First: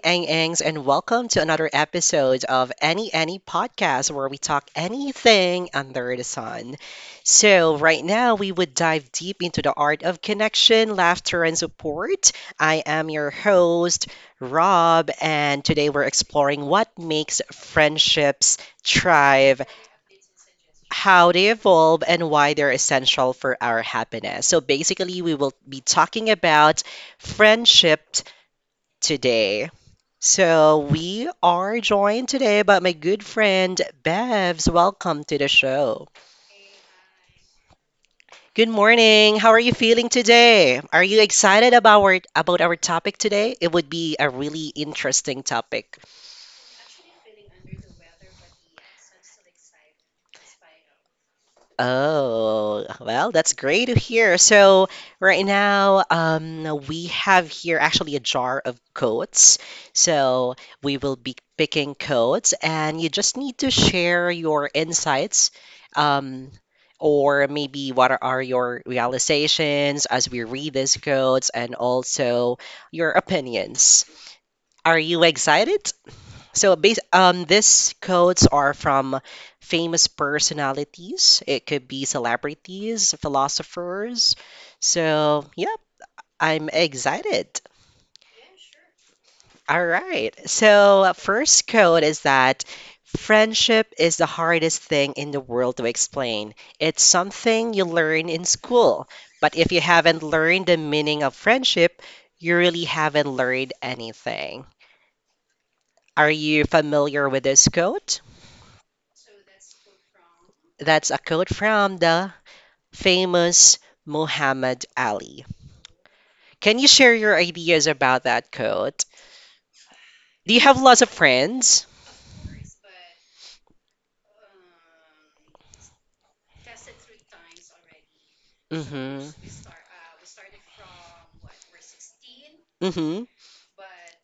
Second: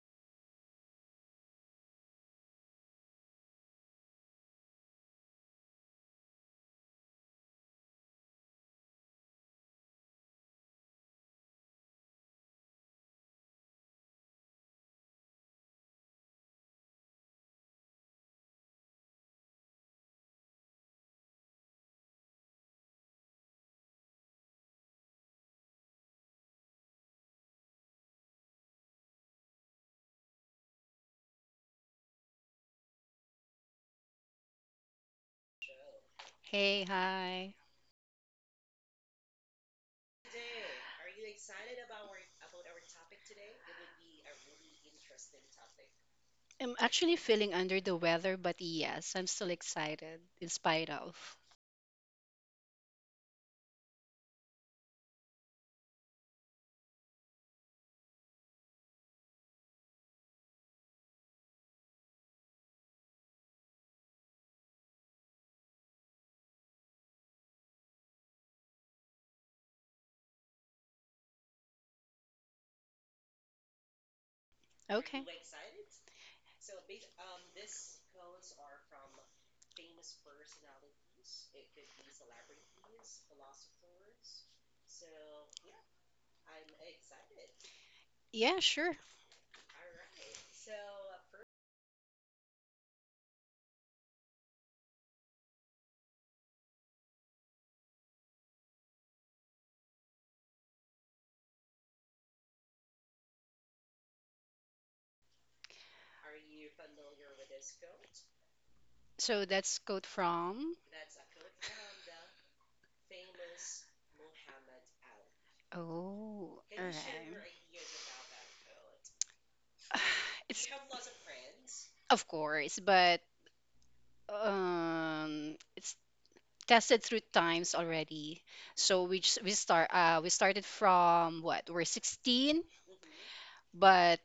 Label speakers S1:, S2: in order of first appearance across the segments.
S1: Ang Angs, and welcome to another episode of Any Podcast where we talk anything under the sun. So, right now, we would dive deep into the art of connection, laughter, and support. I am your host, Rob, and today we're exploring what makes friendships thrive, how they evolve, and why they're essential for our happiness. So, basically, we will be talking about friendship today. So we are joined today by my good friend Bevs. Welcome to the show.
S2: Hey, hi.
S1: Good morning. How are you feeling
S2: Today,
S1: today? Are
S2: are
S1: you
S2: you excited
S1: excited about
S2: about our
S1: our
S2: about
S1: about our
S2: our topic
S1: topic
S2: today?
S1: today? It
S2: It
S1: would
S2: would
S1: be
S2: be
S1: a
S2: a really
S1: really
S2: interesting
S1: interesting
S2: topic.
S1: topic.
S2: I'm actually feeling under the weather, but yes, I'm still excited in spite of.
S1: Oh, well, that's great to hear. So right now, we have here actually a jar of codes. So we will be picking codes, and you just need to share your insights, um, or maybe what are your realizations as we read these codes, and also your opinions.
S2: Are
S1: Are
S2: Okay. you
S1: you
S2: excited?
S1: excited? So base these quotes are from famous personalities. It could be celebrities, philosophers. So, yep, I'm excited.
S2: Yeah, sure.
S1: All right. So, first quote is that friendship is the hardest thing in the world to explain. It's something you learn in school, but if you haven't learned the meaning of friendship, you really haven't learned anything. Are you familiar with this quote?
S2: So that's quote from.
S1: That's a quote from the famous Muhammad Ali.
S2: Oh,
S1: Can
S2: Can all
S1: you
S2: you
S1: share
S2: share
S1: your
S2: your
S1: ideas
S2: ideas
S1: about
S2: about
S1: that
S2: that
S1: quote?
S2: quote? Do
S1: Do you
S2: It's you have
S1: have lots
S2: lots
S1: of
S2: of friends?
S1: friends?
S2: Of course, but it's tested through times already. So we
S1: Mm-hmm.
S2: just, we start uh we started from what? We're 16,
S1: Mm-hmm.
S2: but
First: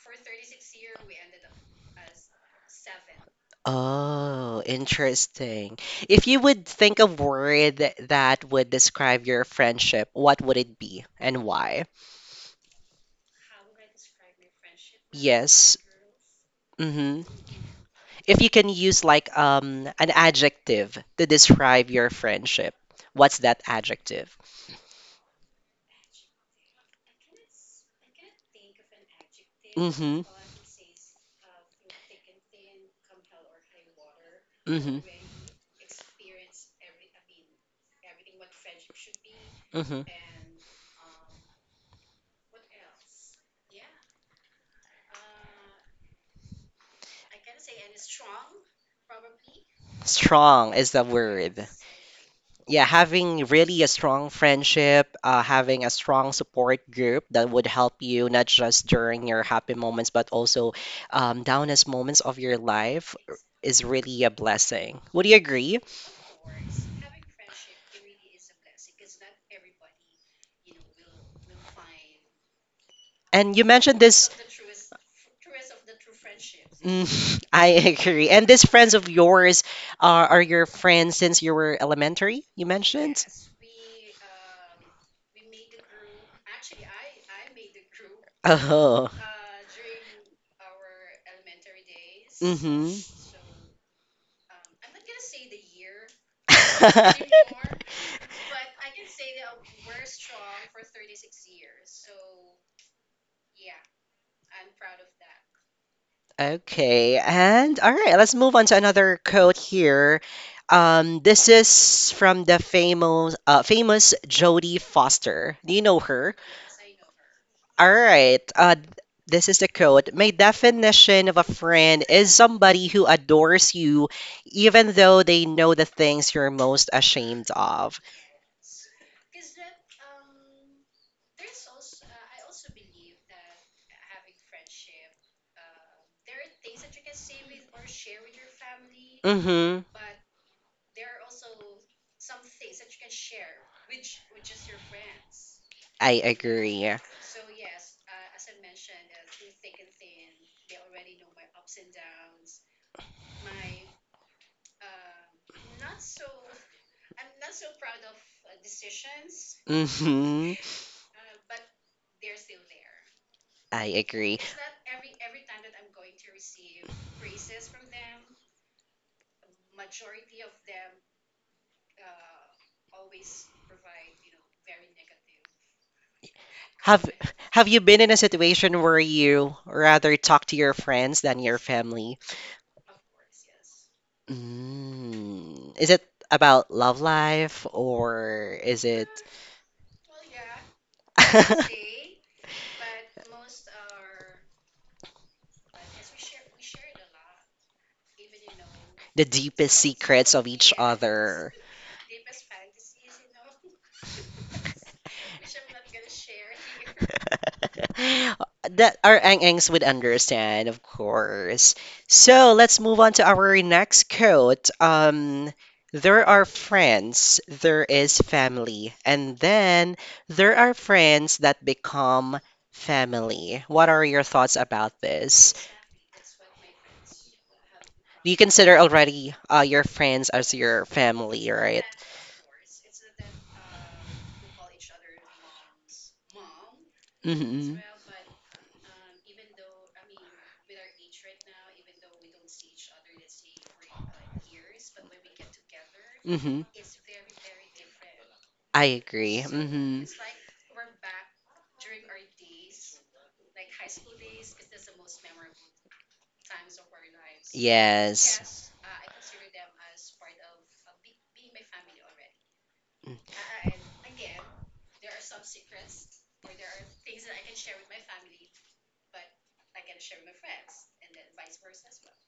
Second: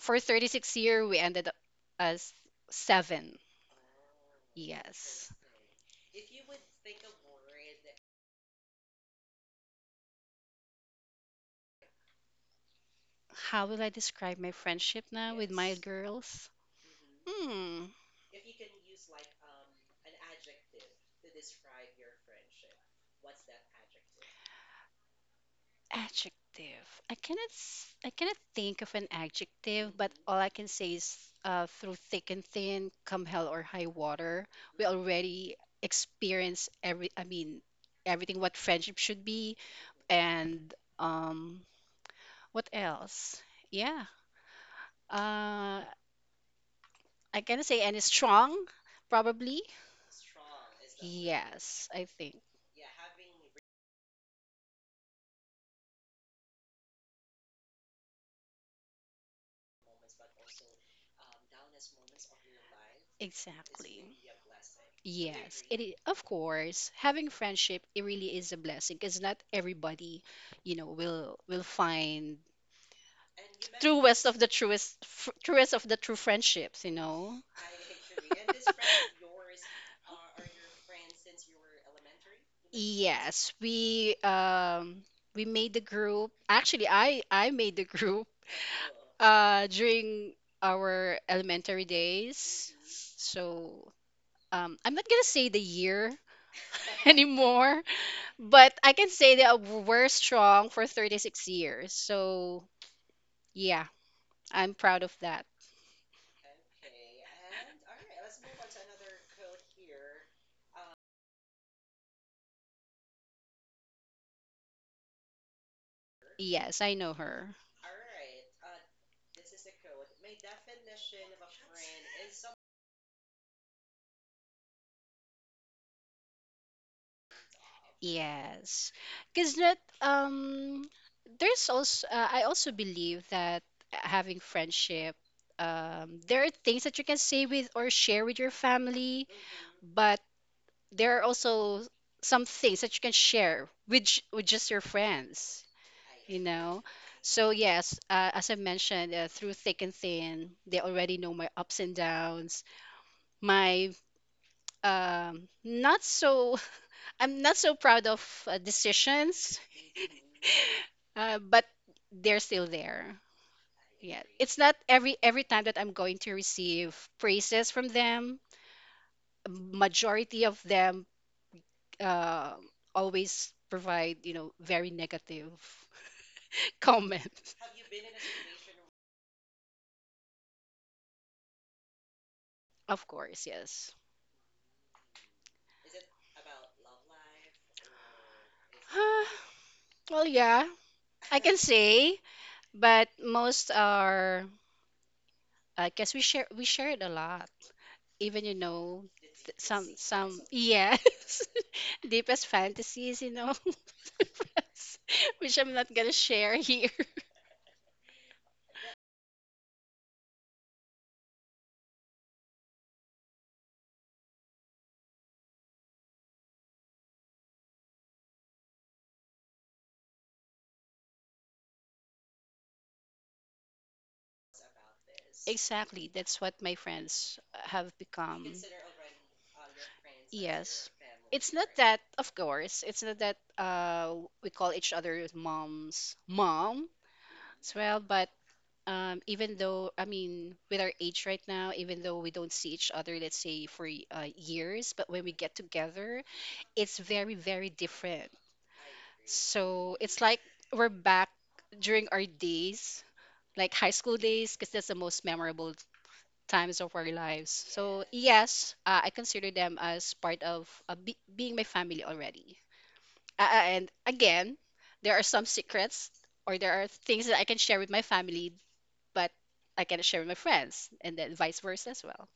S2: for 36 year we ended up as 7.
S1: Oh,
S2: Yes.
S1: interesting. If you would think of word that would describe your friendship, what would it be and why?
S2: How will I describe my friendship now with my
S1: Yes.
S2: girls?
S1: Mm-hmm.
S2: Hmm.
S1: If you can use like an adjective to describe your friendship, what's that adjective?
S2: Adjective. I cannot think of an adjective, but
S1: Mm-hmm.
S2: all I can say is through thick and thin, come hell or high water, we
S1: Mm-hmm.
S2: already experience everything what friendship should be
S1: Mm-hmm.
S2: and um what else? Yeah. Uh I cannot say any strong probably.
S1: Strong is the word.
S2: Yes, I think.
S1: Yeah, having really a strong friendship, having a strong support group that would help you not just during your happy moments, but also downest moments of your life is
S2: Exactly.
S1: really a blessing. Would you
S2: Yes, it
S1: agree?
S2: is. Of course, having friendship, it really is a blessing because not everybody, you know, will find
S1: And you mentioned this.
S2: truest of the true friendships, you know.
S1: Mm, I agree. And these friends of yours are your friends since you were elementary, you mentioned?
S2: Yes, we made the group. Actually, I made the group
S1: Oh.
S2: during our elementary days.
S1: Mm-hmm.
S2: So I'm not gonna say the year anymore, but I can say that we're strong for 36 years. So yeah, I'm proud of that.
S1: Okay, and all right, let's move on to another quote here. This is from the famous Jodie Foster. Do you know her?
S2: Yes, I know her.
S1: All right. This is the quote. My definition of a friend is somebody who adores you, even though they know the things you're most ashamed of.
S2: Yes, because that there's also I also believe that having friendship, there are things that you can say with or share with your family,
S1: Mm-hmm.
S2: but there are also some things that you can share with just your friends,
S1: I
S2: you know.
S1: agree.
S2: So yes, as I mentioned, through thick and thin, they already know my ups and downs, my not so I'm not so proud of decisions,
S1: Mm-hmm.
S2: but they're still there.
S1: I
S2: Yeah,
S1: agree.
S2: it's not every time that I'm going to receive praises from them. Majority of them, uh, always provide, you know, very negative
S1: Have
S2: comments.
S1: Have you been in a situation where you rather talk to your friends than your family?
S2: Of course, yes.
S1: Mm. Is it about love life or is it?
S2: Huh, Well, yeah, I can say, but most are, I guess we shared a lot. Even, you know,
S1: The deepest secrets
S2: some,
S1: of each
S2: yes,
S1: other.
S2: deepest fantasies, you know, which I'm not gonna share here.
S1: That our ang-angs would understand, of course. So let's move on to our next quote. There are friends, there is family, and then there are friends that become family. What are your thoughts about this?
S2: Exactly. That's what my friends have
S1: Do you
S2: become.
S1: consider already your friends as
S2: Yes.
S1: your
S2: It's
S1: family,
S2: not
S1: right?
S2: that, of course, it's not that we call each other moms, mom as
S1: Mm-hmm.
S2: well, but even though, I mean, with our age right now, even though we don't see each other, let's say for years, but when we get together, it's very, very different.
S1: I agree.
S2: So
S1: Hmm.
S2: it's like we're back during our days, like high school days, because that's the most memorable times of our lives. So yes,
S1: Yes.
S2: I consider them as part of being my family already. And again, there are some secrets or there are things that I can share with my family, but I cannot share with my friends, and then vice versa as well.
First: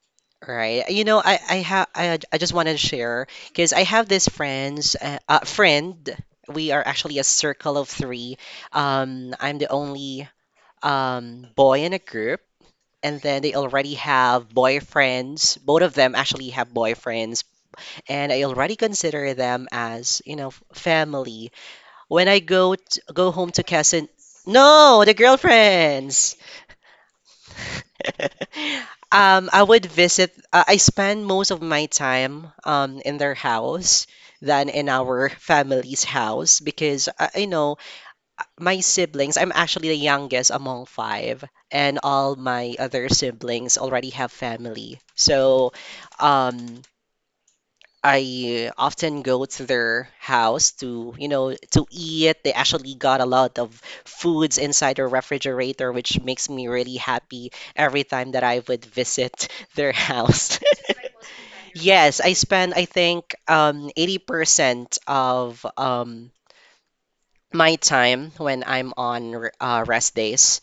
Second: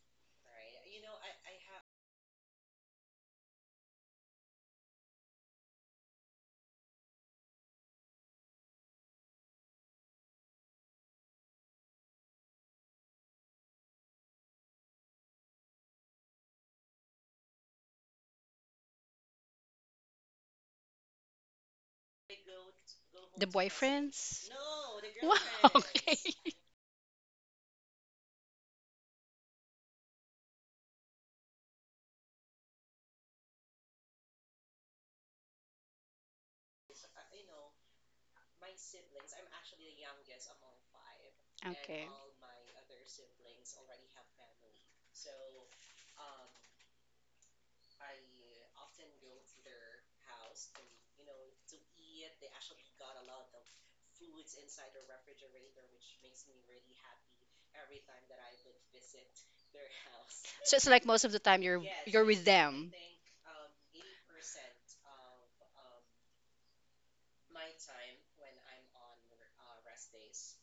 S1: Right. You know, I just wanted to share because I have this friend. We are actually a circle of three. I'm the only boy in a group, and then they already have boyfriends. Both of them actually have boyfriends, and I already consider them as, you know, family. When I go
S2: The
S1: home to Quezon,
S2: boyfriends?
S1: no, the
S2: Wow. Okay.
S1: girlfriends. I would visit. I spend most of my time in their house than in our family's house because, you know, my siblings. I'm actually the youngest among five, and
S2: Okay.
S1: all my other siblings already have family. So, um, I often go to their house to, you know, to eat. They actually got a lot of foods inside their refrigerator, which makes me really happy every time that I would visit their house.
S2: So it's like most of the time
S1: Yes,
S2: you're
S1: I
S2: with
S1: spend, I
S2: them.
S1: think, 80% of my time when I'm on rest days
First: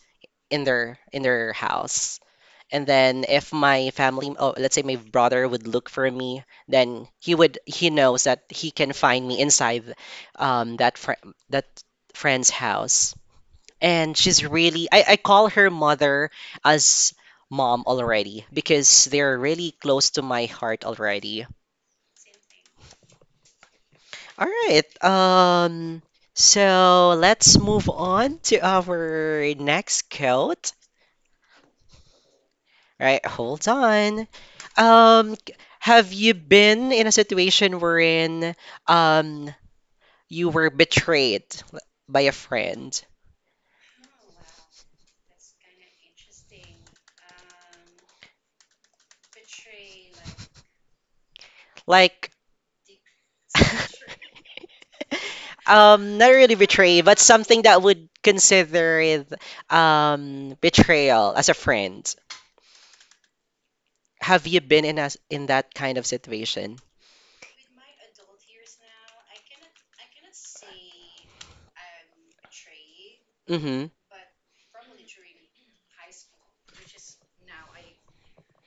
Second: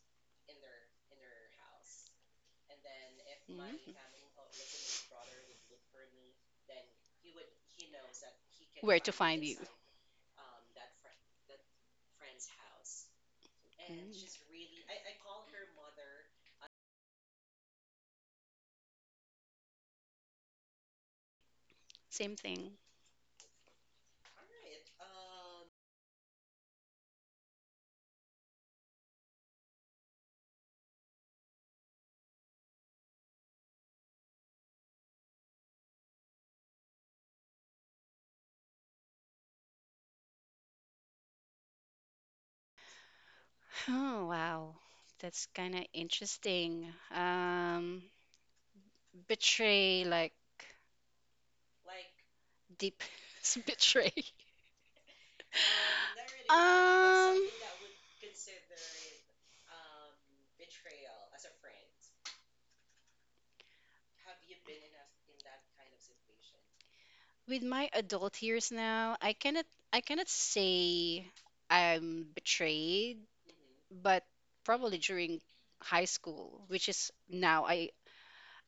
S1: in their house. And then if my
S2: Mhm.
S1: family, oh, let's say my brother would look for me, then he would he knows that he can
S2: Where to
S1: find me
S2: find you?
S1: inside um, that fr that friend's house.
S2: Mm.
S1: And I call her mother as mom already because they're really close to my heart already.
S2: Same thing.
S1: All right. So let's move on to our next quote. Right, hold on. Um, c- have you been in a situation wherein um you were betrayed l- by a friend?
S2: Oh, wow. That's kind of interesting. Betray, like
S1: Like,
S2: deep betray.
S1: not really betrayed, but
S2: Um,
S1: something that would consider it, betrayal as a friend. Have you been in as in that kind of situation?
S2: With my adult years now, I cannot say I'm betrayed,
S1: Mm-hmm.
S2: but probably during high school, which is now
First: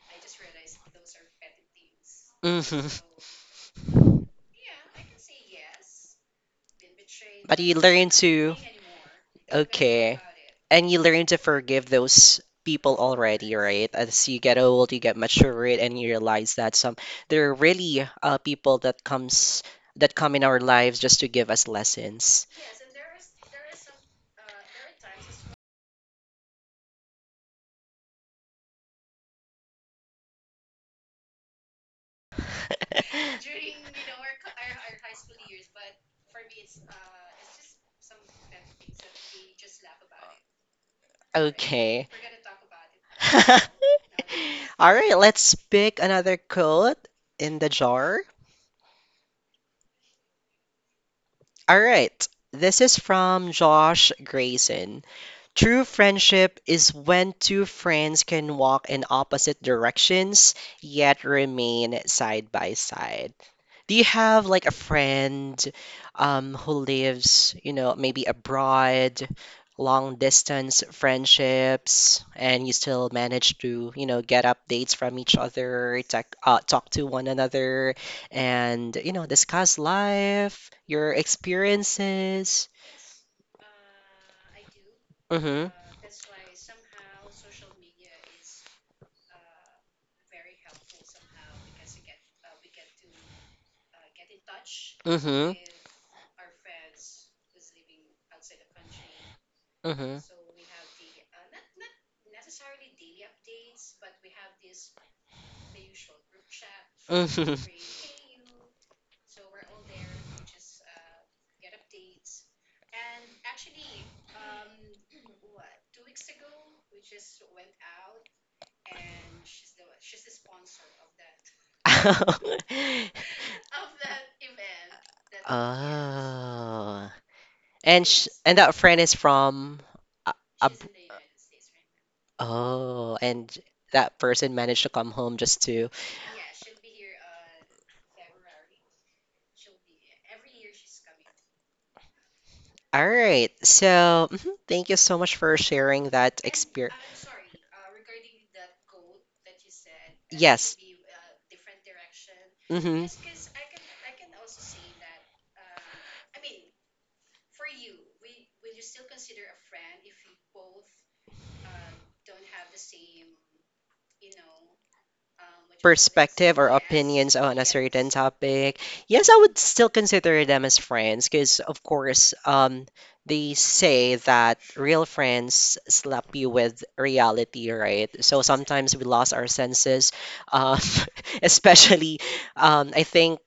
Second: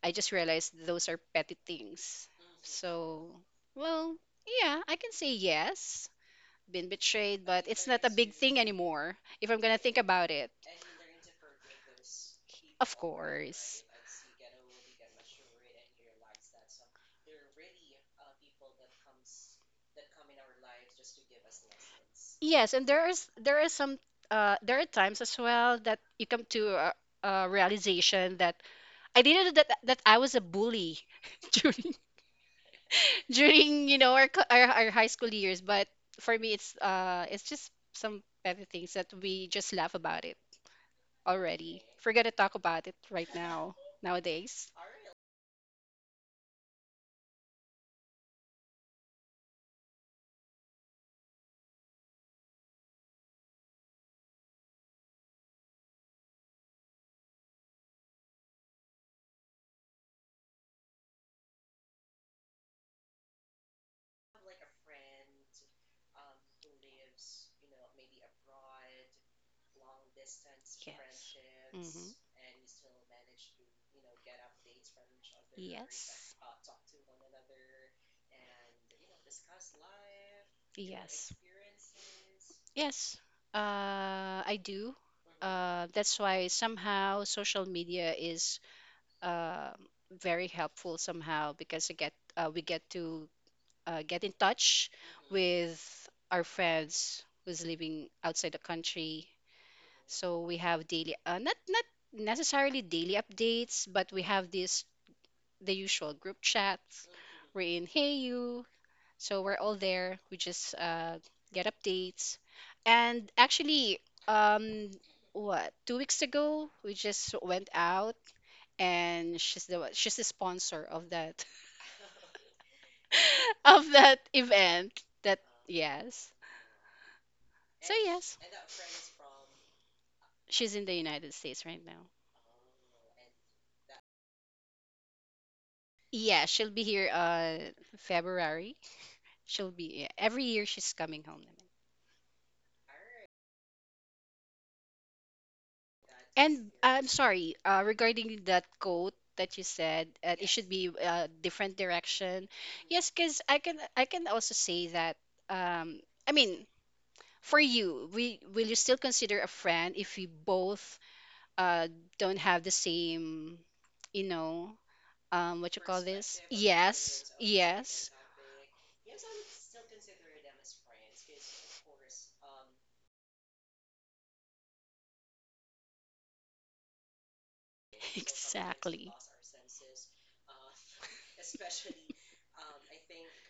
S2: I just realized those are petty things.
S1: Mm-hmm.
S2: So, well, yeah, I can say yes, been betrayed,
S1: But
S2: but
S1: you
S2: it's not
S1: learn
S2: a big
S1: to,
S2: thing anymore if I'm gonna think
S1: okay,
S2: about it.
S1: and you learn to forgive those
S2: Of
S1: people already,
S2: course.
S1: right? As you get old, you get matured, and you realize that some there are really people that come in our lives just to give us lessons.
S2: Yes, and there is some there are times as well that you come to a realization that I didn't know that I was a bully during during you know our, co- our high school years. But for me, it's just some petty things that we just laugh about it already, if
S1: Okay.
S2: we're gonna talk about it right now nowadays.
S1: All right, let's pick another code in the jar. All right, this is from Josh Grayson. True friendship is when two friends can walk in opposite directions yet remain side by side. Do you have like a friend who lives, you know, maybe abroad, long distance
S2: Yes. Hmm.
S1: friendships, and you still manage to, you know, get updates from each other,
S2: Yes.
S1: talk, talk to one another, and, you know, discuss life,
S2: share
S1: your
S2: Yes.
S1: experiences?
S2: Yes. I do. Mm-hmm.
S1: Mm-hmm.
S2: That's why somehow social media is uh, very helpful somehow because I get we get to get in touch, mm-hmm,
S1: Mm-hmm.
S2: with our friends who's living outside the country.
S1: Mm-hmm.
S2: So we have daily, not necessarily daily updates, but we have this the usual group chats.
S1: Mhm.
S2: We're in Hey You, so we're all there. We just get updates. And actually, um, what, 2 weeks ago we just went out, and she's the sponsor of that of that event. Yes,
S1: Oh.
S2: so
S1: And sh
S2: yes,
S1: and that friend is from a, a
S2: she's
S1: b-
S2: in the United States right now.
S1: oh, and that person managed to come home just to
S2: Yeah, she'll be here February. She'll be, yeah, every year she's coming home naman.
S1: All right. So, mhm, thank you so much for sharing that
S2: And I'm
S1: experience.
S2: sorry, regarding that quote that you said, it should
S1: Yes.
S2: be a different direction.
S1: Mm. Hmm.
S2: Yes, because I can also say that. Um, I mean, for you, we will you still consider a friend if we both uh, don't have the same, you know, what you call this?
S1: Perspective or
S2: Yes,
S1: opinions on a
S2: yes,
S1: certain topic, yes, I would still consider them as friends because, of course, they say that real friends slap you with reality, right? So sometimes we
S2: exactly.
S1: lost our senses, um, especially, I think,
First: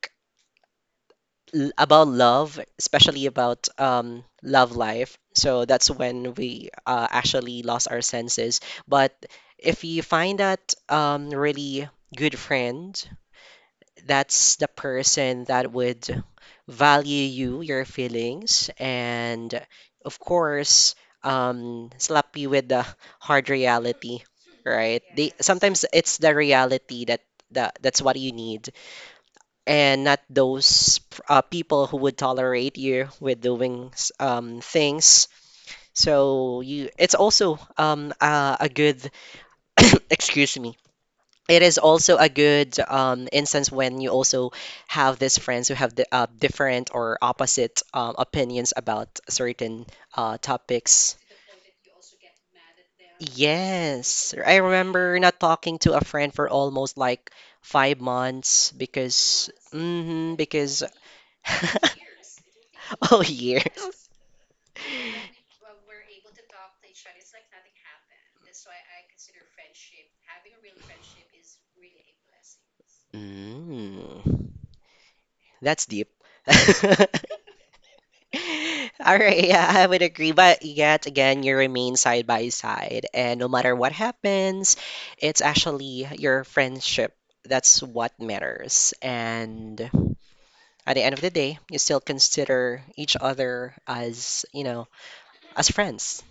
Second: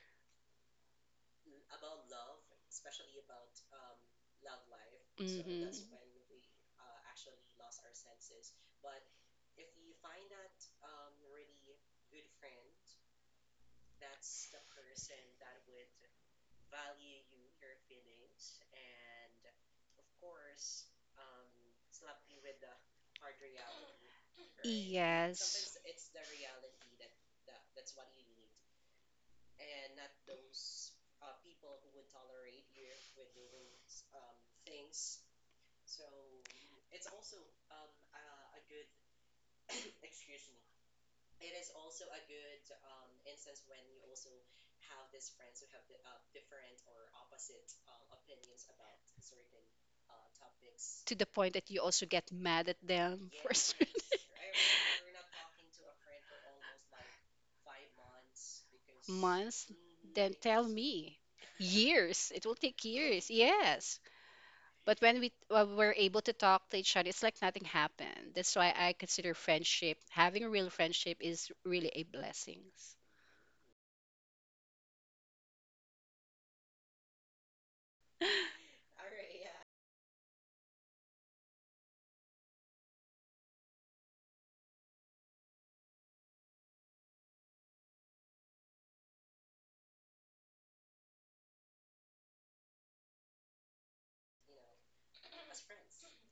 S1: about love, especially about love life. So
S2: Hmm.
S1: that's when we actually lost our senses. But if you find that really good friend, that's the person that would value you, your feelings, and of course, slap you with the hard reality,
S2: Right?
S1: right? They
S2: Yes.
S1: sometimes it's the reality that that's what you need, and not those people who would tolerate you with doing things. So, you, it's also a good excuse me, it is also a good instance when you also have these friends who have the, different or opposite opinions about certain
S2: To
S1: topics.
S2: the point that you also get mad at them for certain.
S1: Yes, I remember not talking to a friend for almost like 5 months
S2: Months
S1: because,
S2: then tell me. Years. It will take
S1: oh,
S2: years. Yes.
S1: years.
S2: But when we were able to talk to each other, it's like nothing happened. That's why I consider friendship, having a real friendship, is really a blessing.
S1: Mm, that's deep. All right, yeah, I would agree. But yet again, you remain side by side. And no matter what happens, it's actually your friendship that's what matters. And at the end of the day, you still consider each other as, you know, as friends,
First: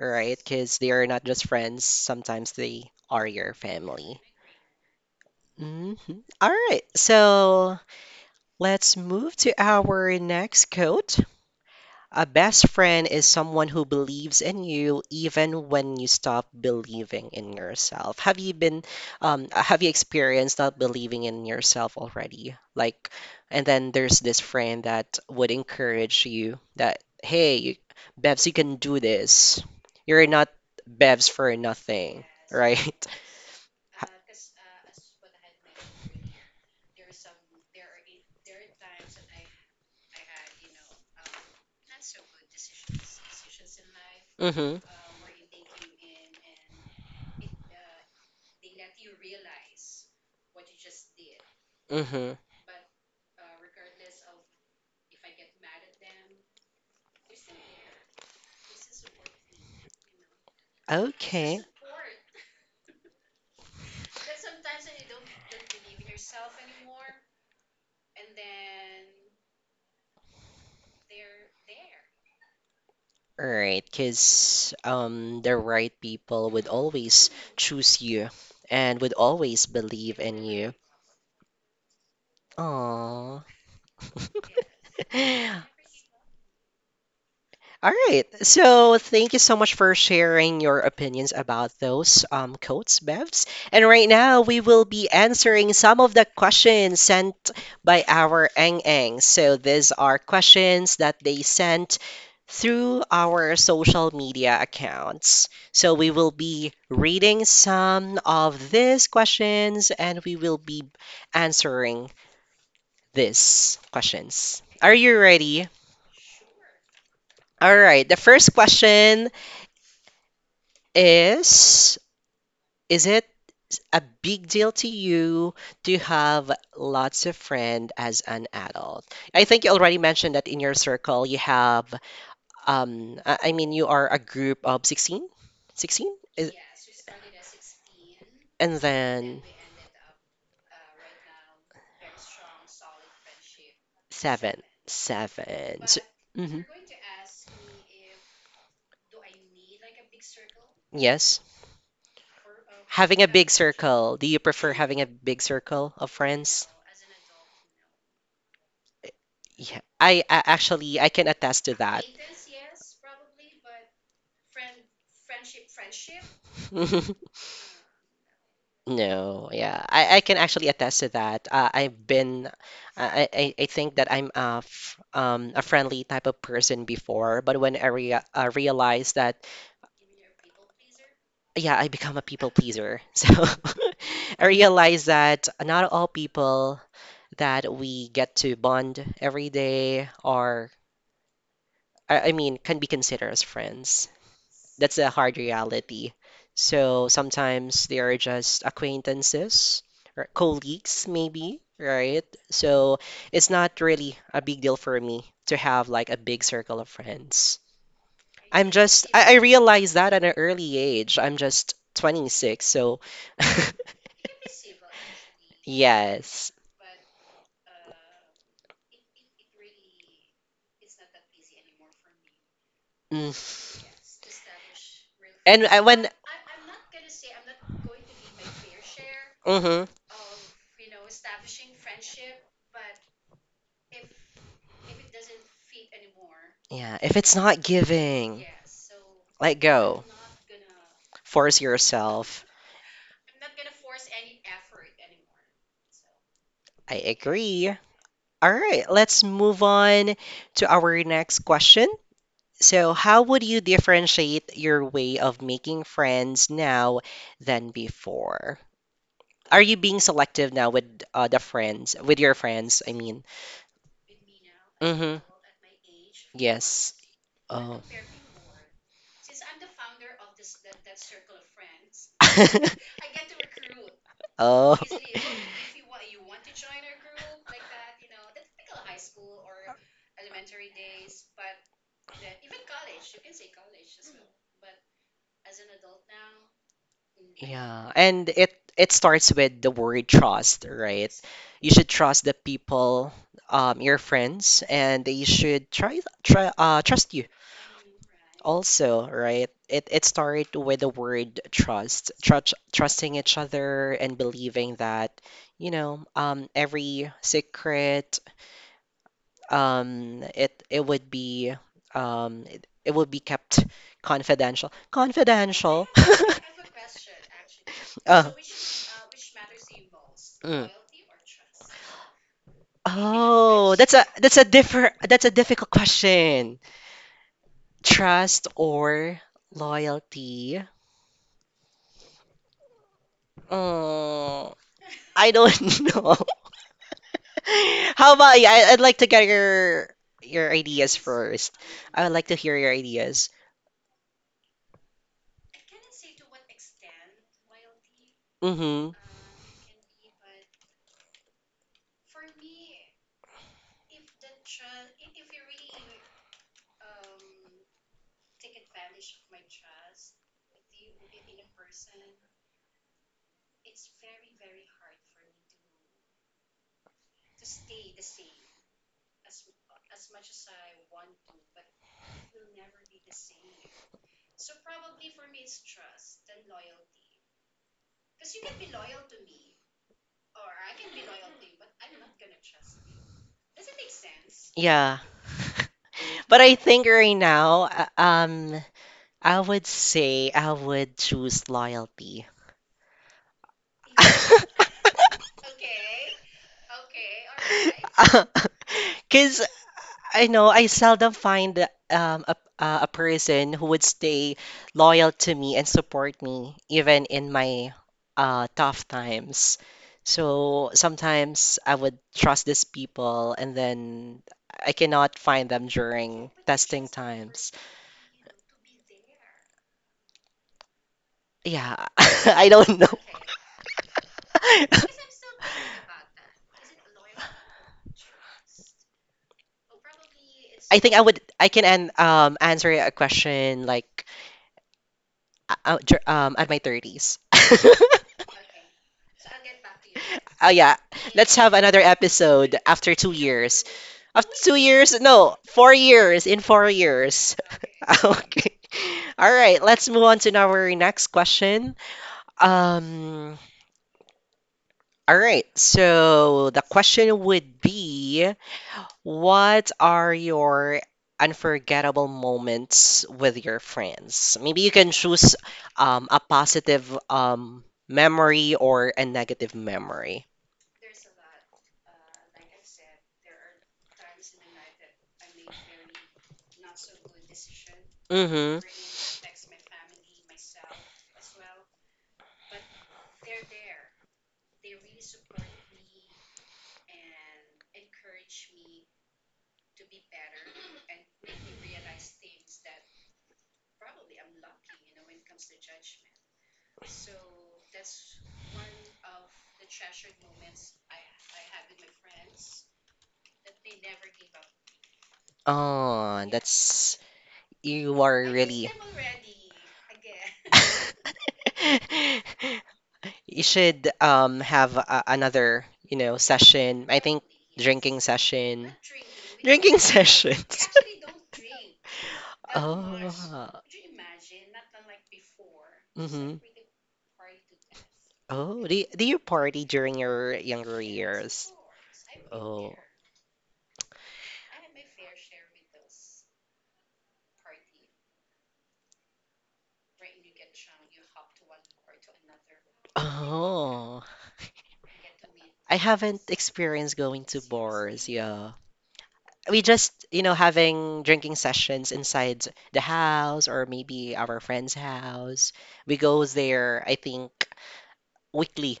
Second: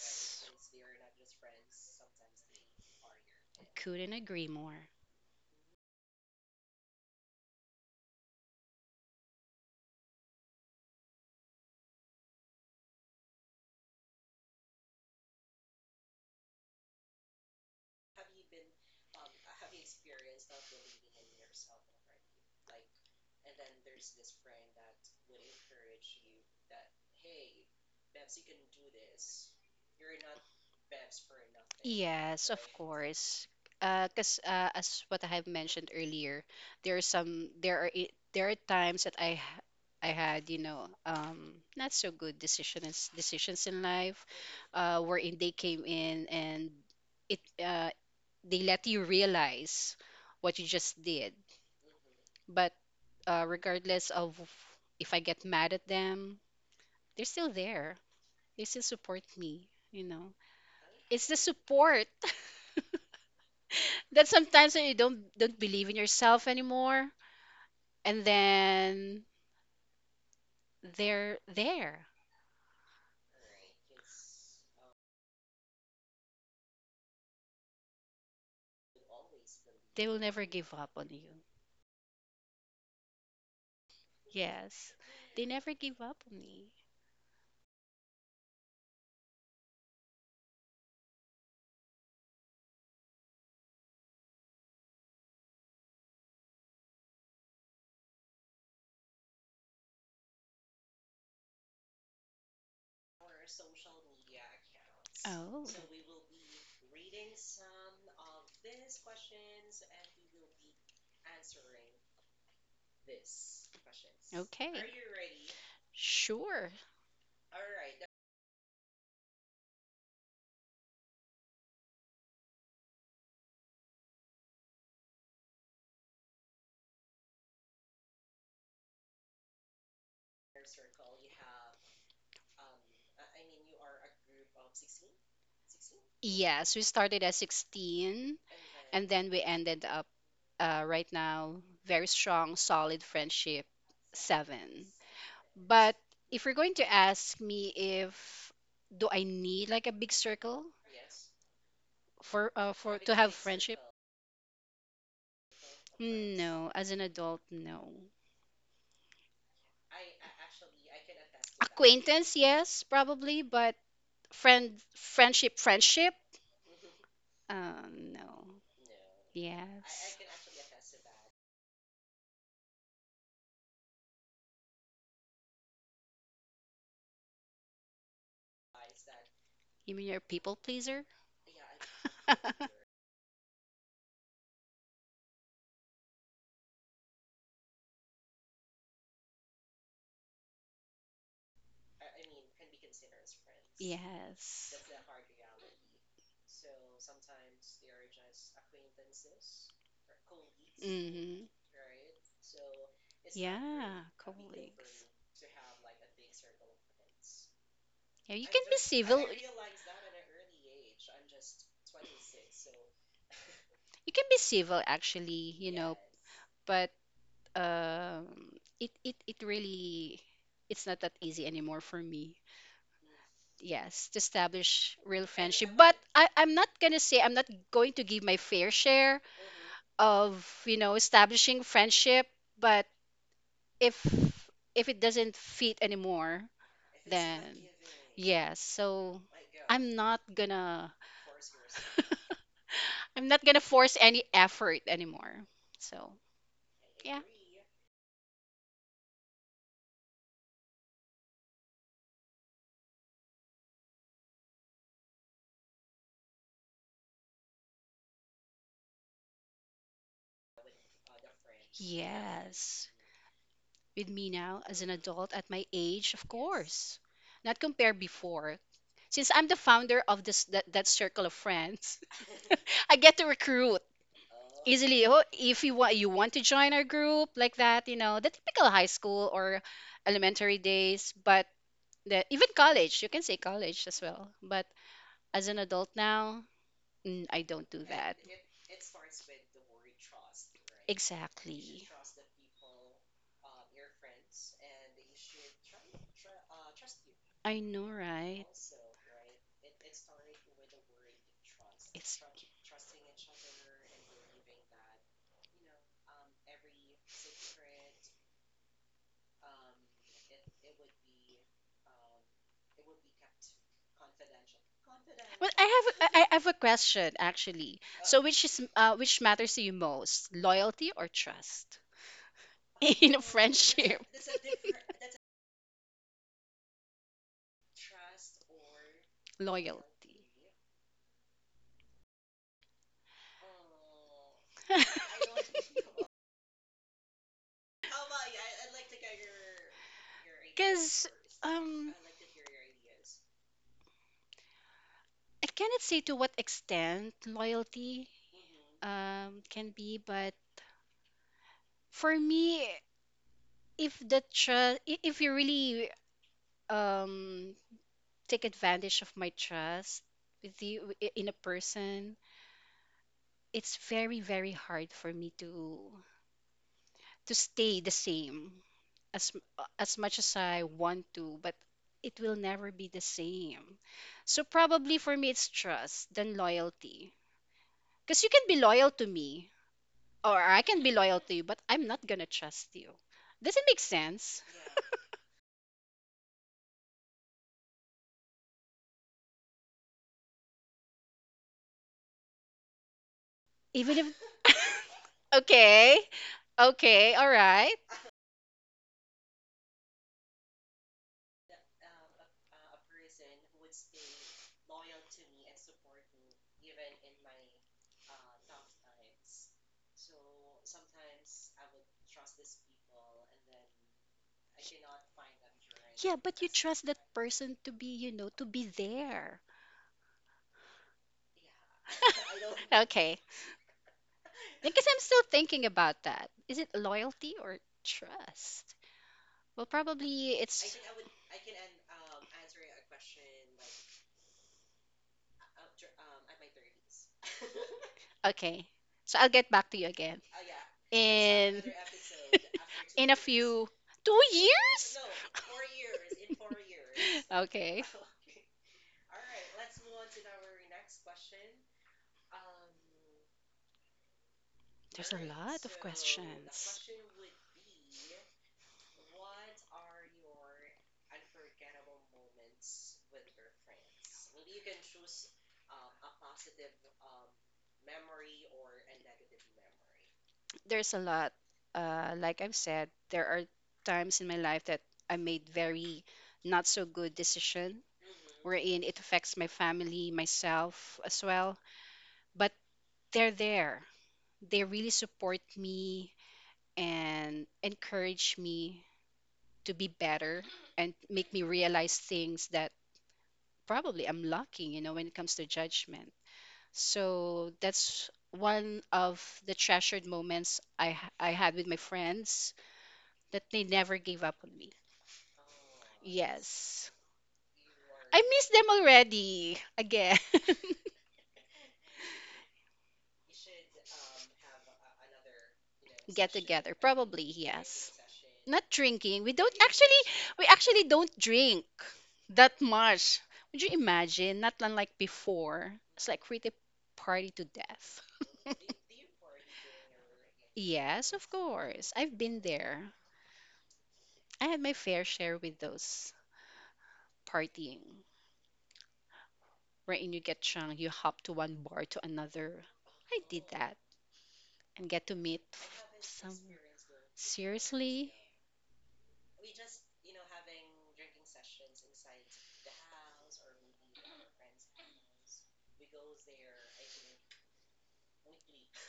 S1: right? Because they are not just friends, sometimes they are your
S2: Couldn't
S1: family.
S2: agree more.
S1: Mhm. All right, so let's move to our next quote. A best friend is someone who believes in you even when you stop believing in yourself. Have you been, have you experienced not believing in yourself already? Like, and then there's this friend that would encourage you that, hey, you, Bevs, you can do this. You're not Bevs for nothing,
S2: Yes, of
S1: right?
S2: course. As what I have mentioned earlier, there are times that I had, you know, not so good decisions in life,
S1: Mm-hmm,
S2: wherein they came in and it they let you realize what you just did.
S1: mm-hmm.
S2: But regardless of if I get mad at them, they're still there. They still support me, you know. It's the
S1: Okay.
S2: support that sometimes when you don't believe in yourself anymore, and then they're there.
S1: Right, because the right people would always choose you and would always
S2: They will
S1: believe in
S2: never
S1: you.
S2: give up on you.
S1: Aww.
S2: Yes, they never give up on me.
S1: All right. So thank you so much for sharing your opinions about those quotes, Bevs. And right now, we will be answering some of the questions sent by our Eng Eng. So these are questions that they sent through our social media accounts.
S2: Oh.
S1: So we will be reading some of these questions and we will be answering these questions.
S2: Okay.
S1: Are you
S2: Are
S1: ready?
S2: Sure.
S1: All right. The first question is: is it a big deal to you to have lots of friends as an adult? I think you already mentioned that in your circle you have, I mean, you are a group of 16? 16? Is,
S2: Yes, we started at 16
S1: and
S2: and, then we
S1: then
S2: ended up, right now very strong, solid friendship,
S1: seven,
S2: seven.
S1: seven.
S2: But
S1: So,
S2: if you're
S1: mhm.
S2: going to ask me if do I need like a big circle
S1: Yes.
S2: for to
S1: Having
S2: have
S1: a big
S2: friendship?
S1: circle. Do you prefer having a big circle of
S2: No,
S1: friends?
S2: as an adult, no.
S1: Yeah, I actually I can attest to that.
S2: Acquaintance, yes, probably, but friendship, friendship, No.
S1: No, yeah,
S2: Yes.
S1: I can actually attest to that. I think that I'm a friendly type of person before, but when I realized that,
S2: You mean you're a people pleaser?
S1: yeah, I become a people pleaser. So I realized that not all people that we get to bond every day are I mean, can be considered as friends.
S2: Yes.
S1: That's a hard reality. So sometimes they are just acquaintances or colleagues,
S2: Mm-hmm.
S1: maybe, right? So it's not
S2: Yeah,
S1: really a big deal for
S2: colleagues.
S1: me to have like a big circle of friends.
S2: Yeah, you can
S1: I'm
S2: be
S1: just,
S2: civil.
S1: I realized that at an early age. I'm just 26, so
S2: You can be civil, actually, you know,
S1: yes.
S2: but um, it it really, it's not that easy anymore for me.
S1: Mm.
S2: Yes, to establish real
S1: And
S2: friendship.
S1: I,
S2: But
S1: when,
S2: I'm not gonna say I'm not going to give my fair share
S1: hmm
S2: of, you know, establishing friendship. But if if it doesn't fit anymore,
S1: yeah, if it's
S2: then
S1: not giving.
S2: yes. So
S1: Let
S2: I'm
S1: go.
S2: not gonna
S1: Force yourself.
S2: I'm not gonna force any effort anymore. So
S1: I
S2: yeah,
S1: agree. All right, let's move on to our next question. So, how would you differentiate your way of making friends now than before? Are you being selective now with the friends, with your friends?
S2: yes.
S1: I mean,
S2: With me now as an
S1: mm-hmm.
S2: adult at my age, of
S1: Yes.
S2: course. Not
S1: Oh.
S2: compare before. Since I'm the founder of that circle of friends, I get to recruit
S1: oh.
S2: easily. Oh, if you want you want to join our group, like that, you know, the typical high school or elementary days. But even college, you can say college as well, but as an adult now, mm, I don't do
S1: Yeah,
S2: that.
S1: and it starts with the word trust, right? You
S2: Exactly.
S1: should trust the people, your friends, and they should try trust you
S2: I know, right?
S1: also, right? It starts with the word trust,
S2: It's
S1: trust trusting each other and believing that, every secret it would be it would be kept confidential.
S2: Well,
S1: Confidential.
S2: I have a question actually. So
S1: Uh.
S2: which is, which matters to you most,
S1: Mm.
S2: loyalty or trust in a
S1: Oh,
S2: friendship?
S1: that's a differ that's a difficult question. Trust or
S2: Loyalty.
S1: loyalty? Mm, I don't know. How about you? I'd like to get your ideas
S2: Because
S1: first.
S2: um,
S1: I would like to hear your ideas.
S2: I cannot say to what extent loyalty
S1: Mm-hmm.
S2: can be, but for me, if the trust, if you really um take advantage of my trust with in a person, it's very, very hard for me to stay the same as as much as I want to, but it will never be the same. So probably for me, it's trust then loyalty, because you can be loyal to me or I can be loyal to you, but I'm not gonna trust you. Does it make sense
S1: Yeah. But I think right now, I would say I would choose loyalty.
S2: even if okay? Okay, all right.
S1: Because I know I seldom find a person who would stay loyal to me and support me even in my tough times. So sometimes I would trust these people and then I cannot find them
S2: Yeah, but
S1: during
S2: you trust that
S1: testing
S2: person
S1: times.
S2: to be, you know, to be there.
S1: Yeah, I don't know.
S2: Okay. Because I'm still thinking about that. Is it loyalty or trust? Well, probably it's.
S1: I think I can answer a question like at my 30s.
S2: Okay. So I'll get back to you again.
S1: Oh yeah, let's have
S2: In
S1: another episode after
S2: in a
S1: 2
S2: few
S1: years.
S2: two
S1: After 2
S2: years?
S1: years? No, 4 years, in 4 years.
S2: Okay.
S1: Okay. All right, let's move on to our next question. Um
S2: There's a
S1: all right.
S2: lot of
S1: So the
S2: questions.
S1: question would be: what are your unforgettable moments with your friends? Maybe you can choose a positive memory or a negative memory.
S2: There's a lot. Like I've said, there are times in my life that I made very not so good decision
S1: Mm-hmm.
S2: wherein it affects my family, myself as well. But they're there. They really support me and encourage me to be better and make me realize things that probably I'm lacking, you know, when it comes to judgment. So that's one of the treasured moments I had with my friends, that they never gave up on me.
S1: Oh,
S2: Yes.
S1: that's you
S2: I
S1: are
S2: miss them
S1: really.
S2: already. Again.
S1: You should have a, another, you know,
S2: Get together.
S1: session. I
S2: Probably,
S1: think
S2: yes.
S1: drinking
S2: Not
S1: session.
S2: drinking.
S1: Drinking
S2: We
S1: sessions.
S2: actually don't drink that
S1: Oh.
S2: much. Would you imagine? Not unlike before. It's like
S1: Mm-hmm.
S2: really party to death.
S1: Oh, do you party during your younger
S2: Yes, of
S1: years?
S2: course. I've been
S1: Oh.
S2: there. I had my fair share with those partying. Wherein you get drunk, you hop to one bar to another. I did that.
S1: Oh.
S2: And get to meet
S1: I haven't
S2: some.
S1: experienced going to
S2: Seriously?
S1: bars, yeah. We just, you know, having drinking sessions inside the house or maybe our friend's house. We go there, I think, weekly.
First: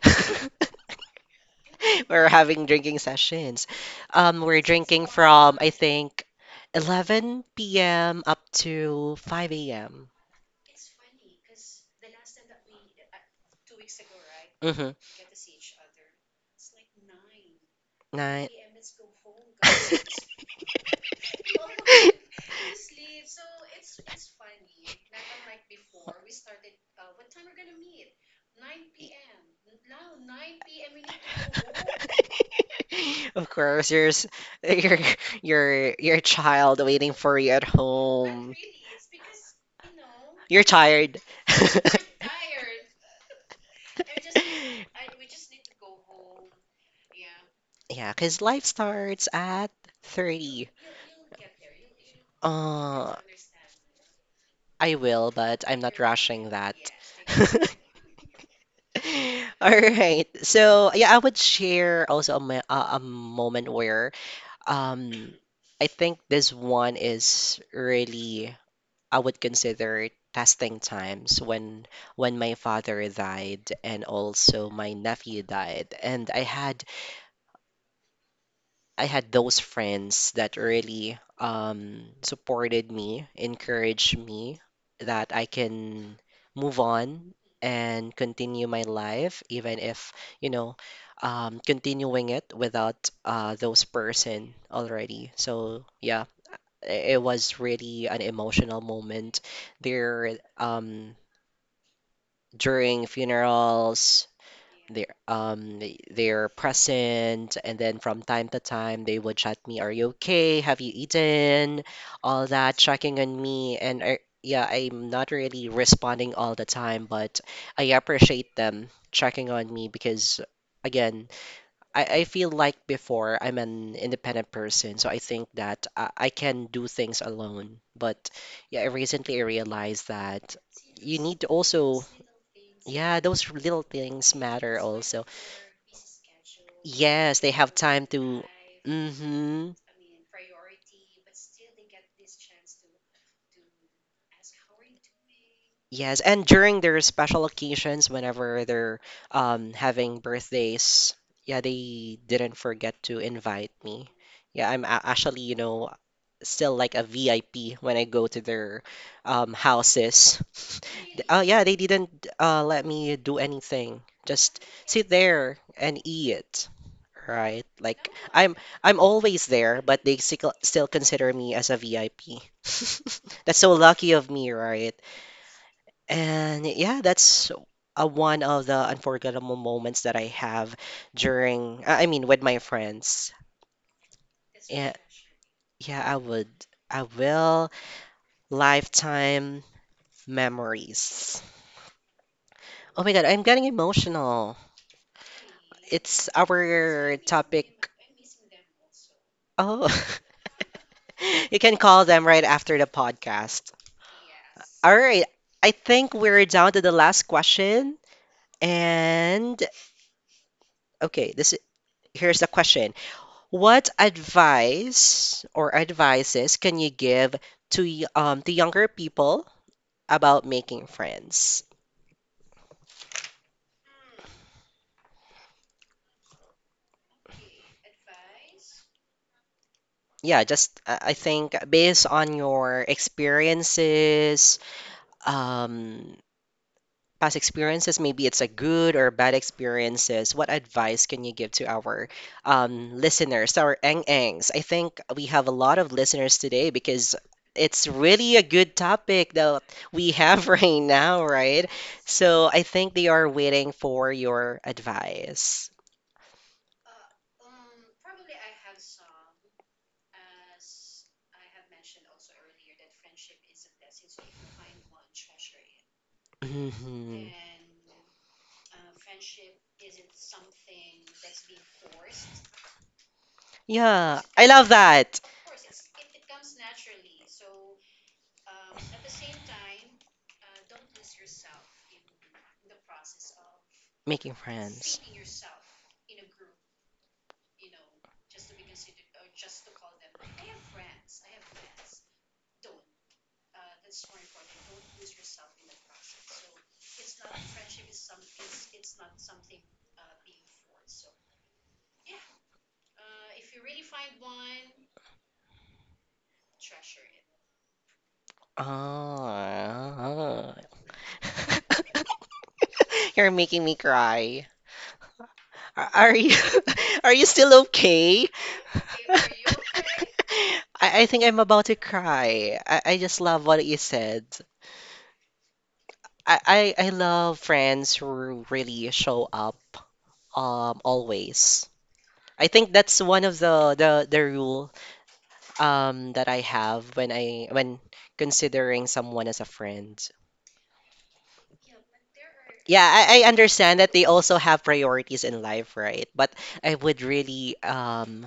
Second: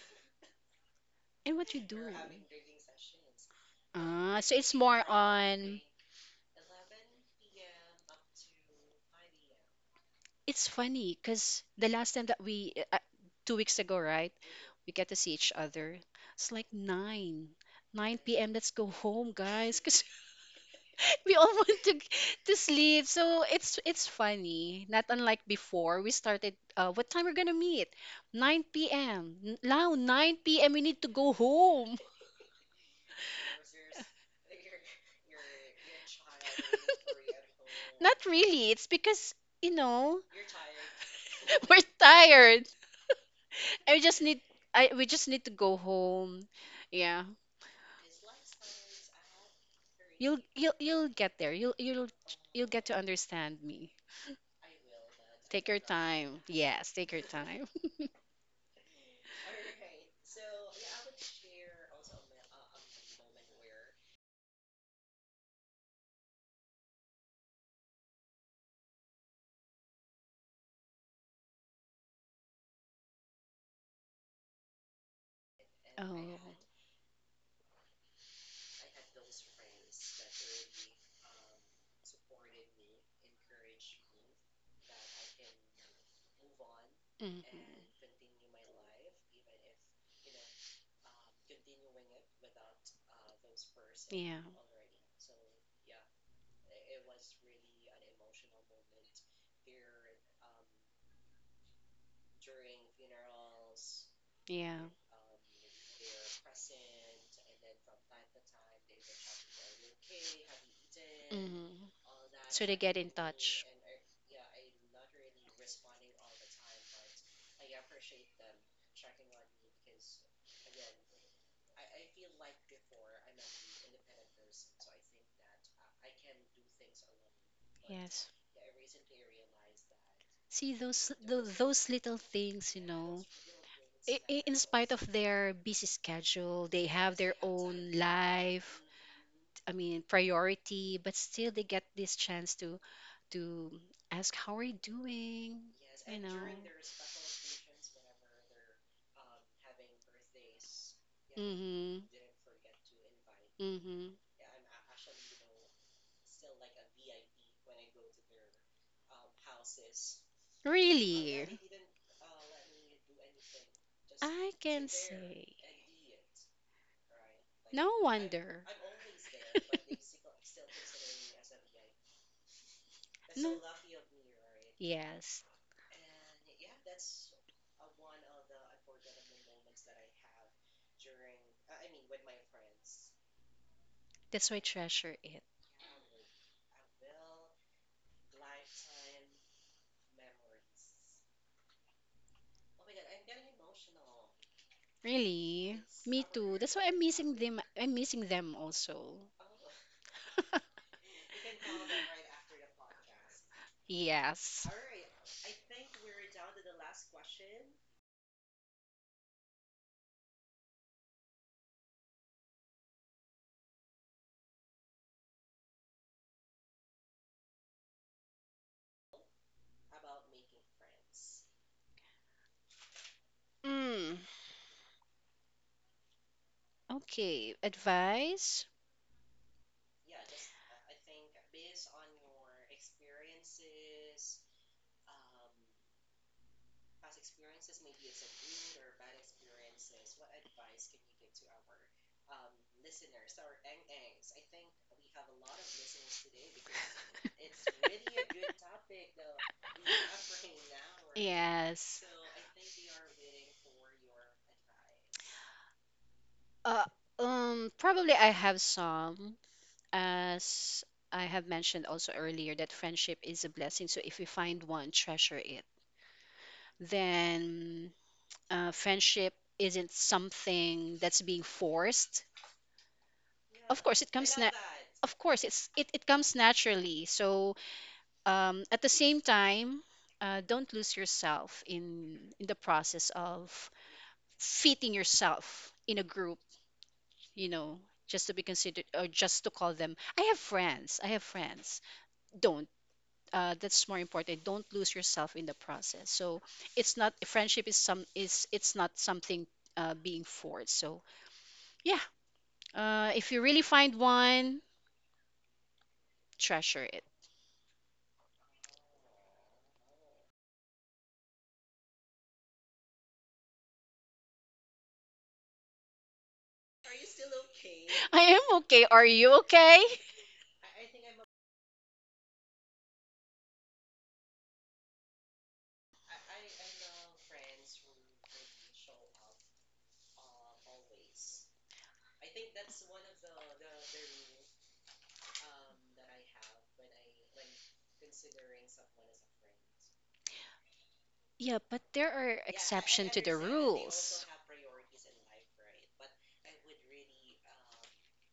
S2: And what you do?
S1: We're having drinking sessions.
S2: Ah, so
S1: We're
S2: it's more
S1: drinking from, I
S2: on.
S1: think, 11 p.m. up to 5 a.m.
S2: It's funny because the last time that we, 2 weeks ago, right?
S1: Mm-hmm.
S2: We get to see each other. It's like 9
S1: Nine.
S2: p.m. Let's go home, guys, because we all want to sleep. So it's funny. Not unlike before. We started. What time we're gonna meet? 9 p.m. Now 9 p.m. We need to go home.
S1: Of course, your s- your your child waiting for you at
S2: Not
S1: home.
S2: really. It's because, you know,
S1: You're tired.
S2: we're tired. I just need I we just need to go home. Yeah.
S1: Yeah, because life starts at
S2: You'll
S1: 30.
S2: you'll you'll get there. You'll get to
S1: Uh,
S2: understand me.
S1: I will, but
S2: Take your
S1: I'm not
S2: time.
S1: rushing that.
S2: Yes, take your time.
S1: All right. So yeah, I would share also a, mo- a moment where um I think this one is really I would consider testing times when my father died and also my nephew died, and
S2: Oh.
S1: I had those friends that really supported me, encouraged me that I can move on
S2: Hmm.
S1: and continue my life, even if, you know, continuing it without those
S2: Yeah.
S1: person already. So yeah, it was really an emotional moment. Their during funerals.
S2: Yeah.
S1: They're they're present, and then from time to time they would chat me, "Are you okay? Have you eaten?"
S2: Mm.
S1: All
S2: So they
S1: that
S2: get in
S1: checking on
S2: touch.
S1: me, and I, yeah, I'm not really responding all the time, but I appreciate them checking on me because, again, I feel like before I'm an independent person, so I think that I can do things alone.
S2: Yes.
S1: But yeah, I recently I realized that
S2: See those
S1: you need to
S2: those
S1: also,
S2: little things, you
S1: yeah,
S2: know.
S1: those little
S2: i-
S1: things
S2: i- In
S1: matter
S2: spite of
S1: also.
S2: their busy schedule, they have their
S1: Yes, they have
S2: own
S1: time to.
S2: life. I
S1: Mm-hmm.
S2: mean, priority, but still they get this chance to ask how are you doing, you
S1: Yes,
S2: know.
S1: and during their special occasions, whenever they're having birthdays, yeah, they didn't forget to invite me.
S2: Mm-hmm.
S1: Yeah, I'm actually, you know, still like a VIP when I go to their houses. Oh
S2: Really?
S1: yeah, they didn't let me do anything.
S2: I
S1: Just
S2: can
S1: sit
S2: say.
S1: there and eat. Right?
S2: No
S1: Like
S2: wonder.
S1: I'm always there, but they still consider me as a VIP.
S2: No.
S1: That's so lucky of me, right?
S2: Yes.
S1: And yeah, that's a one of the unforgettable moments that I have during, I mean, with my friends.
S2: That's why I
S1: Yeah,
S2: treasure it.
S1: yeah, I would. I will. Lifetime memories. Oh my God, I'm getting emotional.
S2: Really? Me
S1: It's
S2: too. That's why I'm
S1: our
S2: missing them.
S1: topic.
S2: I'm missing them also.
S1: Oh, you can call them right after the podcast.
S2: Yes.
S1: All right. I think we're down to the last question. And okay, this here's the question. What advice or advices can you give to to younger people about making friends?
S2: Mm. Okay. Advice?
S1: Yeah, just I think based on your experiences, um, past experiences, maybe it's a good or bad experiences, what advice can you give to our listeners, our engs? I think we have a lot of listeners today because
S2: We
S1: it's really a good topic that we
S2: have.
S1: have right now, right?
S2: Yes.
S1: So I think they are waiting for your advice.
S2: Uh, probably I have some, as I have mentioned also earlier, that friendship is a blessing. So if we find one, treasure it.
S1: Mhm.
S2: Then friendship isn't something that's being forced. Of Yeah, course, it
S1: Yeah,
S2: comes
S1: I
S2: na
S1: love
S2: of
S1: that.
S2: course it comes naturally. So at the same time don't lose yourself in the process of
S1: Making
S2: fitting
S1: friends.
S2: yourself in a group, you know, just to be considered or just to call them, I have friends, I have friends don't That's more important, don't lose yourself in the process. So it's not, friendship is some is it's not something being forced. So yeah, if you really find one, treasure it.
S1: Ah. You're making me cry. Are you are you still
S2: I
S1: okay?
S2: am okay, are you okay?
S1: I think I'm about to cry. I just love what you said. I love friends who really show up always. I think that's one of the rule that I have when I when considering someone as a friend.
S2: Yeah, but there are
S1: Yeah,
S2: exceptions to
S1: I
S2: the
S1: understand that they
S2: rules.
S1: also have priorities in life, right? But I would really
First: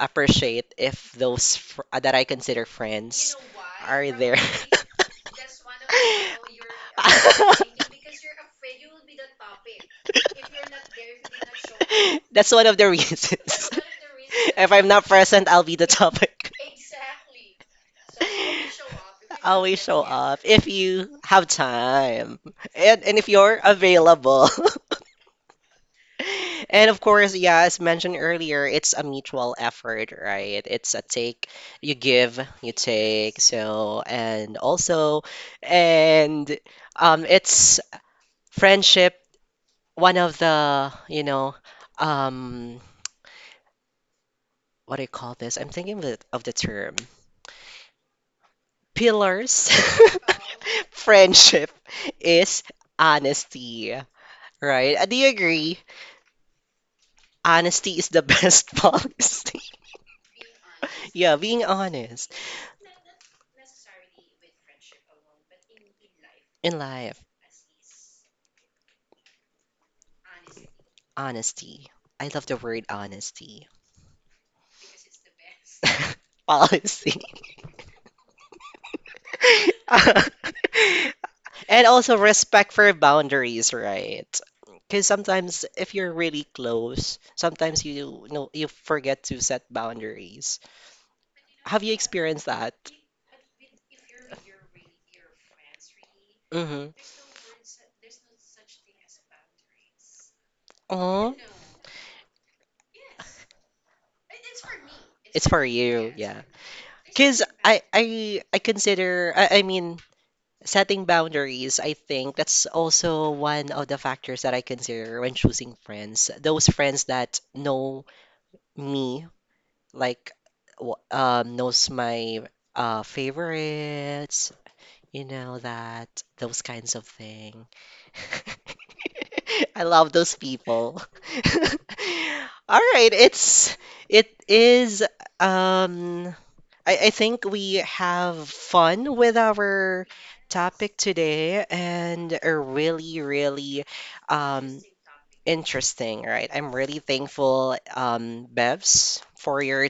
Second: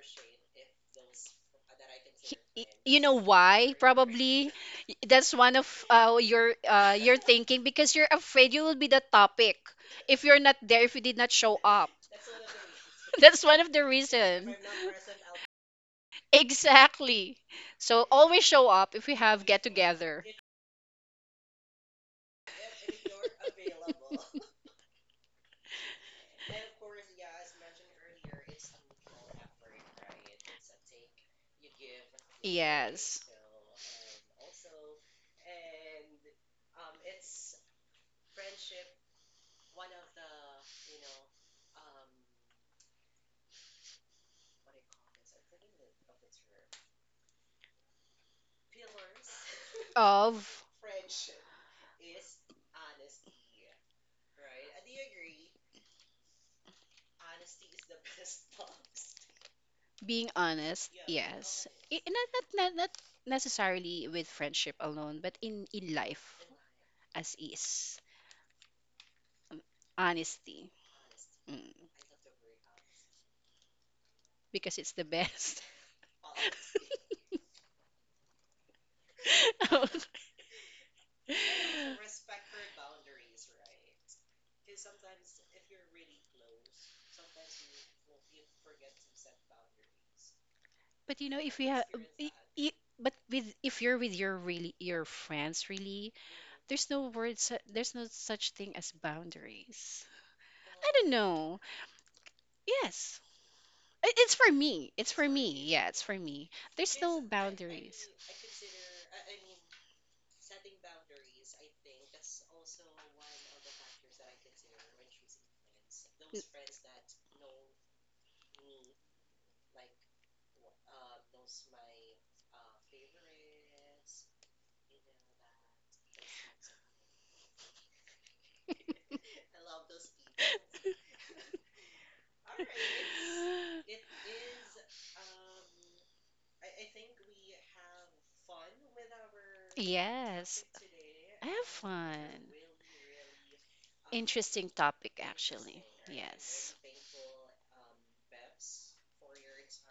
S1: appreciate if those fr that I
S2: He-
S1: consider
S2: You know
S1: friends
S2: why?
S1: are there.
S2: Probably that's one of your thinking, because you're afraid you will be the topic if you're not there, if you did not show up.
S1: That's one of the
S2: That's one
S1: reasons.
S2: of the reason.
S1: If I'm not present, I'll be the topic.
S2: Exactly. So always show up if we have get
S1: Always show
S2: together.
S1: up if you have time and if you're available. And of course, yeah, as mentioned earlier, it's a mutual effort, right? It's a take, you give, you
S2: Yes.
S1: take. So, and also, and it's friendship, one of the, you know, um, what do you call this? I'm thinking of the term pillars.
S2: Of.
S1: Friendship is honesty, right? Do you agree? Honesty is the best policy.
S2: Being honest,
S1: Yeah, being
S2: yes. I- not,
S1: honest
S2: not, not, not necessarily with friendship alone, but in life
S1: in life.
S2: as is. Um, Honesty. Mm.
S1: Honesty. I love the word honesty.
S2: Because it's the best.
S1: Policy. And also respect for boundaries, right? Because sometimes if you're really close, sometimes you know you forget to set boundaries.
S2: But you know, if we
S1: Have
S2: have,
S1: you
S2: I-
S1: experienced that?
S2: I- but with if you're with your really your friends, really,
S1: Mm-hmm.
S2: there's no words, there's no such thing as boundaries. I don't
S1: Oh,
S2: know. Yes, it's for me. It's for
S1: it's
S2: me.
S1: for
S2: Yeah, it's
S1: you,
S2: for
S1: yeah.
S2: me. There's no
S1: Because
S2: boundaries.
S1: I consider I mean setting boundaries, I think that's also one of the factors that I consider when choosing friends. Those friends that know me, like knows my favorites, you know that those kinds of thing. I love those people. All right, it is um I think we have fun with our
S2: Yes,
S1: topic
S2: I
S1: today,
S2: have
S1: and
S2: fun.
S1: a really, really
S2: Interesting
S1: um,
S2: topic, actually.
S1: interesting, right? I'm
S2: Yes.
S1: really thankful, Bevs, for your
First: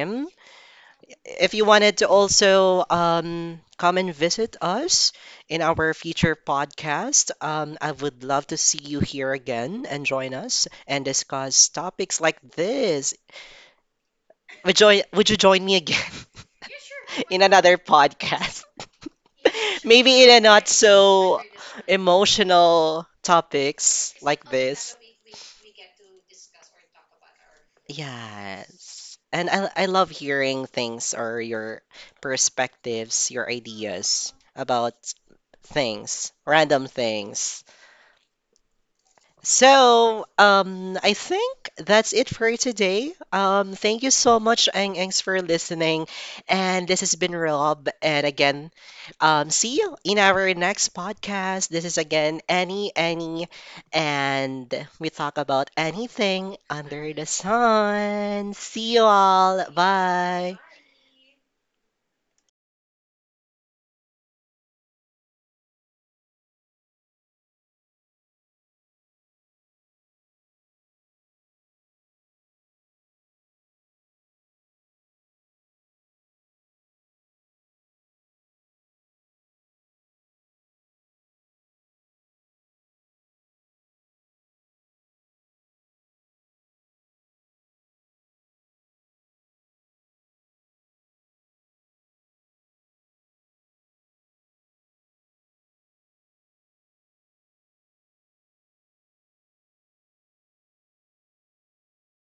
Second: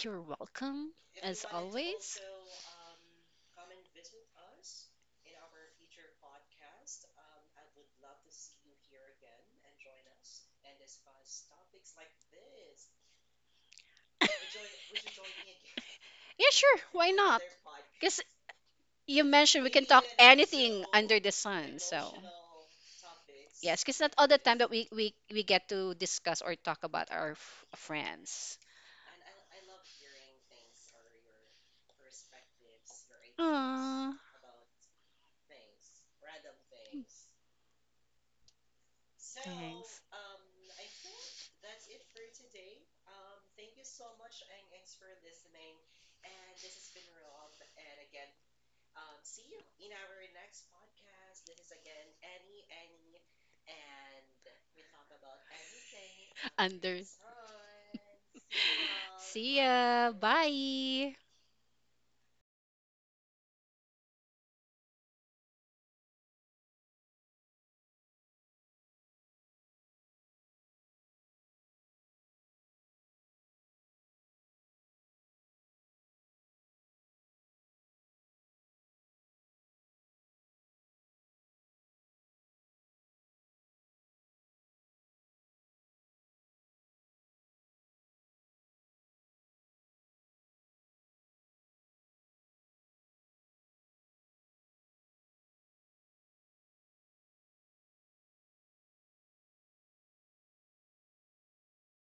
S2: You're welcome, as
S1: If you wanted to
S2: always.
S1: also come and visit us in our future podcast, I would love to see you here again and join us and discuss topics like this. Would you join me again
S2: Yeah, sure. Why not?
S1: in another
S2: Because
S1: podcast?
S2: you mentioned we can talk
S1: Maybe in a not
S2: anything under the
S1: so
S2: sun. So
S1: emotional
S2: yes, because
S1: topics
S2: not all the
S1: like
S2: time that we,
S1: this.
S2: we get to discuss or talk about our friends.
S1: Yes. And I love hearing things or your perspectives, your
S2: Aw,
S1: ideas about things, random things.
S2: thanks.
S1: So, I think that's it for today. Thank you so much, Ang Angs, for listening. And this has been Rob. And again, see you in our next podcast. This is again Annie, Annie, and we talk about anything
S2: Under.
S1: under the sun. See you
S2: See
S1: all.
S2: ya.
S1: Bye.
S2: Bye.